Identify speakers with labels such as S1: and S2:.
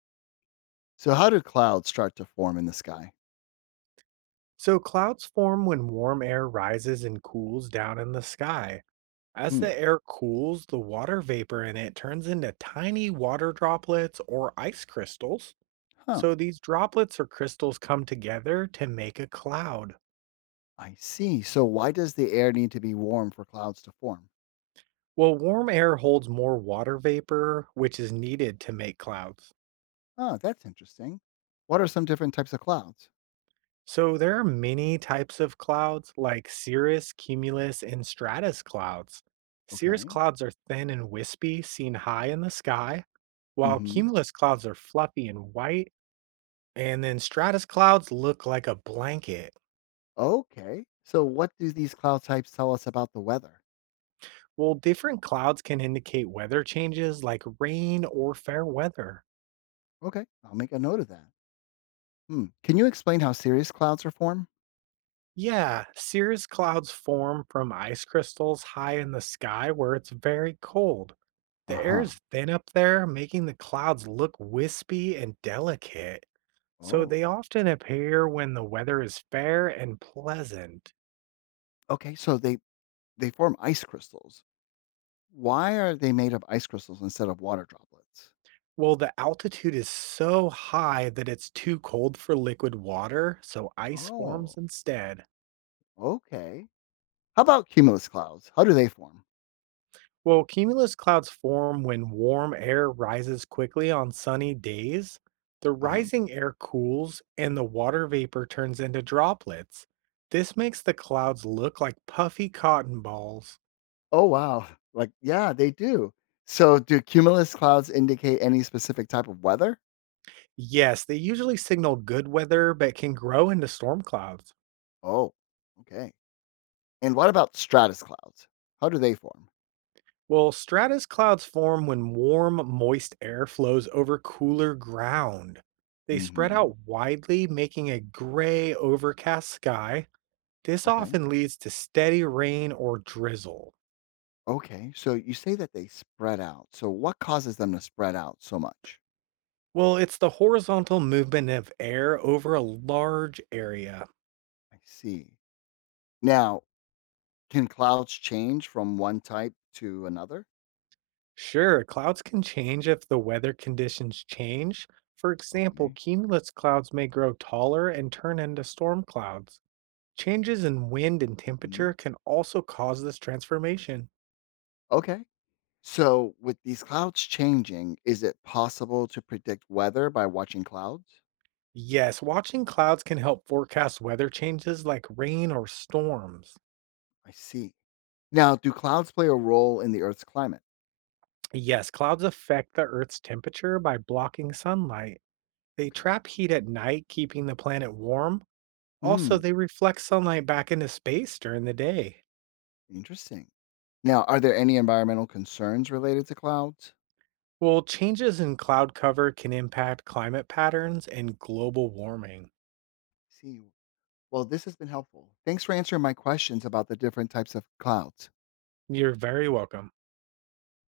S1: So, how do clouds start to form in the sky?
S2: So clouds form when warm air rises and cools down in the sky. As
S1: Hmm.
S2: the air cools, the water vapor in it turns into tiny water droplets or ice crystals.
S1: Huh.
S2: So these droplets or crystals come together to make a cloud.
S1: I see. So, why does the air need to be warm for clouds to form?
S2: Well, warm air holds more water vapor, which is needed to make clouds.
S1: Huh. That's interesting. What are some different types of clouds?
S2: So there are many types of clouds, like cirrus, cumulus, and stratus clouds. Cirrus
S1: Okay.
S2: clouds are thin and wispy, seen high in the sky.
S1: Mm
S2: While
S1: hmm.
S2: cumulus clouds are fluffy and white, and then stratus clouds look like a blanket.
S1: Okay. So, what do these cloud types tell us about the weather?
S2: Well, different clouds can indicate weather changes like rain or fair weather.
S1: Okay. I'll make a note of that. Hmm. Can you explain how cirrus clouds are formed?
S2: Yeah, cirrus clouds form from ice crystals high in the sky where it's very cold.
S1: Uh
S2: The air
S1: huh.
S2: is thin up there, making the clouds look wispy and delicate. So
S1: Oh.
S2: they often appear when the weather is fair and pleasant.
S1: Okay. So they form ice crystals. Why are they made of ice crystals instead of water droplets?
S2: Well, the altitude is so high that it's too cold for liquid water, so ice forms
S1: Oh.
S2: instead.
S1: Okay. How about cumulus clouds? How do they form?
S2: Well, cumulus clouds form when warm air rises quickly on sunny days. The
S1: Uh-huh.
S2: rising air cools and the water vapor turns into droplets. This makes the clouds look like puffy cotton balls.
S1: Oh, wow. Like, yeah, they do. So, do cumulus clouds indicate any specific type of weather?
S2: Yes, they usually signal good weather but can grow into storm clouds.
S1: Oh, okay. And what about stratus clouds? How do they form?
S2: Well, stratus clouds form when warm, moist air flows over cooler ground. They spread
S1: Hmm.
S2: out widely, making a gray, overcast sky. This
S1: Okay.
S2: often leads to steady rain or drizzle.
S1: Okay. So, you say that they spread out. So, what causes them to spread out so much?
S2: Well, it's the horizontal movement of air over a large area.
S1: I see. Now, can clouds change from one type to another?
S2: Sure, clouds can change if the weather conditions change. For example,
S1: Okay.
S2: cumulus clouds may grow taller and turn into storm clouds. Changes in wind and temperature
S1: Hmm.
S2: can also cause this transformation.
S1: Okay. So, with these clouds changing, is it possible to predict weather by watching clouds?
S2: Yes, watching clouds can help forecast weather changes like rain or storms.
S1: I see. Now, do clouds play a role in the Earth's climate?
S2: Yes, clouds affect the Earth's temperature by blocking sunlight. They
S1: Okay.
S2: trap heat at night, keeping the planet warm. Also,
S1: Hmm.
S2: they reflect sunlight back into space during the day.
S1: Interesting. Now, are there any environmental concerns related to clouds?
S2: Well, changes in cloud cover can impact climate patterns and global warming.
S1: See. Well, this has been helpful. Thanks for answering my questions about the different types of clouds.
S2: You're very welcome.